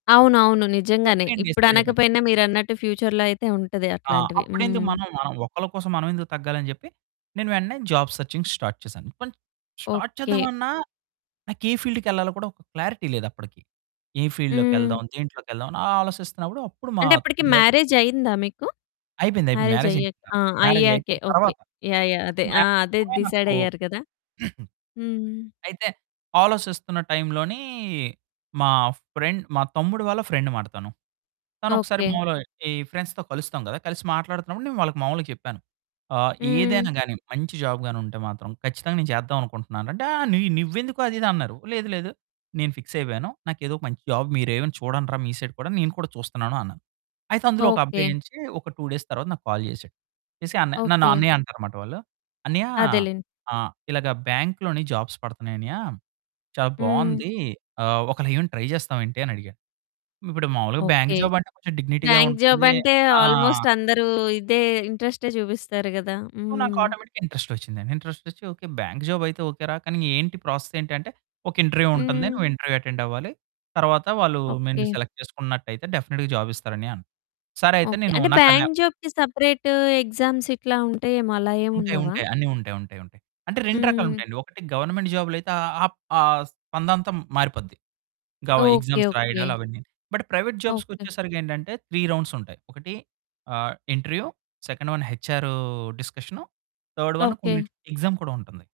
అవును. అవును. సో నిజంగానే నేను ఇప్పుడు డిసైడ్ అయిపోయాను. అనకపోయినా మీరు అన్నట్టు ఫ్యూచర్‌లో అయితే ఉంటది ఆ! అట్లాంటివి. అప్పుడెందుకు హ్మ్. మనం మనం ఒకళ్ళ కోసం మనం ఎందుకు తగ్గాలి అని చెప్పి. నేను వెంటనే జాబ్ సెర్చింగ్ స్టార్ట్ చేశాను. కొన్ని స్టార్ట్ ఓకే. చేద్దామన్నా నాకు ఏ ఫీల్డ్‌కెళ్ళాలో కూడా ఒక క్లారిటీ లేదప్పటికి. ఏ ఫీల్డ్ హ్మ్. లోకెళ్దాం. దేంట్లోకెళ్దాం అని ఆలోసిస్తున్నప్పుడు. అప్పుడు మా అంటే అప్పటికి బ్రే మ్యారేజ్ అయిందా మీకు? అయిపోయింది, అయిపోయింది. మ్యారేజ్ మ్యారేజ్ అయ్యాక. అయిపోయింది ఆ! నాకు. మ్యారేజ్ అయ్యాకే అయిపోయిన ఓకే. తరువాత. యాహ్! యాహ్! అంటే అదే. ఆ! మ్యారేజ్ అదే. ముందరే డిసైడ్ అనుకో. అయ్యారు కదా! హ్మ్. అయితే ఆలోచిస్తున్నటైంలోని మా ఫ్రెండ్ మా తమ్ముడు వాళ్ళ ఫ్రెండ్ అమాట తను తను ఒకసారి ఓకే. మామూలుగా ఈ ఫ్రెండ్స్‌తో కలుస్తాం కదా! కలిసి మాట్లాడుతున్నప్పుడు నేను వాళ్ళకి మామూలుగా చెప్పాను. ఆహ్, హ్మ్. ఏదైనా గాని మంచి జాబ్ గాని ఉంటే మాత్రం ఖచ్చితంగా నేను చేద్దాం అనుకుంటున్నాను రా అంటే ఆ నీ నువ్వెందుకు అది ఇది అన్నారు. లేదు లేదు నేను ఫిక్స్ అయిపోయాను. నాకు ఏదో మంచి జాబ్ మీరు ఏమైనా చూడండి రా మీ సైడ్ కూడా. నేను కూడా చూస్తున్నాను అన్నాను. అయితే అందులో ఒక అబ్బాయి ఓకే. నుంచి ఒక 2 డేస్ తర్వాత నాకు కాల్ చేసాడు. చేసి అన్నయ్య నన్ను ఓకే. అన్నయ్య అంటారు అన్నమాట వాళ్ళు. అన్నయ్య అదేలేండి. ఆహ్, ఇలాగ బ్యాంక్‌లోని జాబ్స్ పడతన్నాయి అన్నయ్య చాలా హ్మ్. బావుంది. ఆహ్, ఒకేళ ఏమైనా ట్రై చేస్తావా ఏంటి అని అడిగాడు. ఇప్పుడు మాములుగా బ్యాంక్ ఓకే. జాబ్ అంటే కొంచెం డిగ్నిటీ‌గా బ్యాంక్ ఉంటుంది. జాబంటే ఆ! ఆల్మోస్ట్ అందరూ ఇదే ఇంట్రెస్టే చూపిస్తారు కదా! సో నాకు హ్మ్. ఆటోమేటిక్‌గా ఇంట్రెస్ట్ వచ్చిందండి. ఇంట్రెస్ట్ వచ్చి. ఓకే. బ్యాంక్ జాబ్ అయితే ఓకే. రా కానీ ఏంటి ప్రాసెస్ ఏంటి అంటే. ఒక ఇంటర్వ్యూ ఉంటుంది. హ్మ్. నువ్వు ఇంటర్వ్యూ అటెండ్ అవ్వాలి. తరువాత వాళ్ళు నిన్ను ఓకే. సెలెక్ట్ చేసుకున్నట్టయితే డెఫినిట్‌గా జాబ్ ఇస్తారు అన్నయ్య అన్నాడు. సరే అయితే ఓకే. నేను అంటే నాకన్నా బ్యాంక్ జాబ్‌కి సెపరేటు ఎగ్జామ్స్ ఇట్లా ఉంటాయేమో అలా ఏమి ఉంటాయి, ఉండవా? ఉంటాయి. అన్ని ఉంటాయి, ఉంటాయి, ఉంటాయి. అంటే 2 రకాలు హ్మ్. ఉంటాయండి ఒకటి గవర్నమెంట్ జాబ్‌లో అయితే ఆహ్, ఆ స్పందంత మారిపోద్ది. ఇంకా ఓకే. Exams okay. రాయడాలు అవన్నీని. బట్ ప్రైవేట్ జాబ్స్‌కి ఓకే. వచ్చేసరికి ఏంటంటే 3 రౌండ్స్ ఉంటాయి. ఒకటి ఆహ్, interview second one H R discussion, third one okay. కొన్ని ఎగ్జామ్ కూడా ఉంటుంది.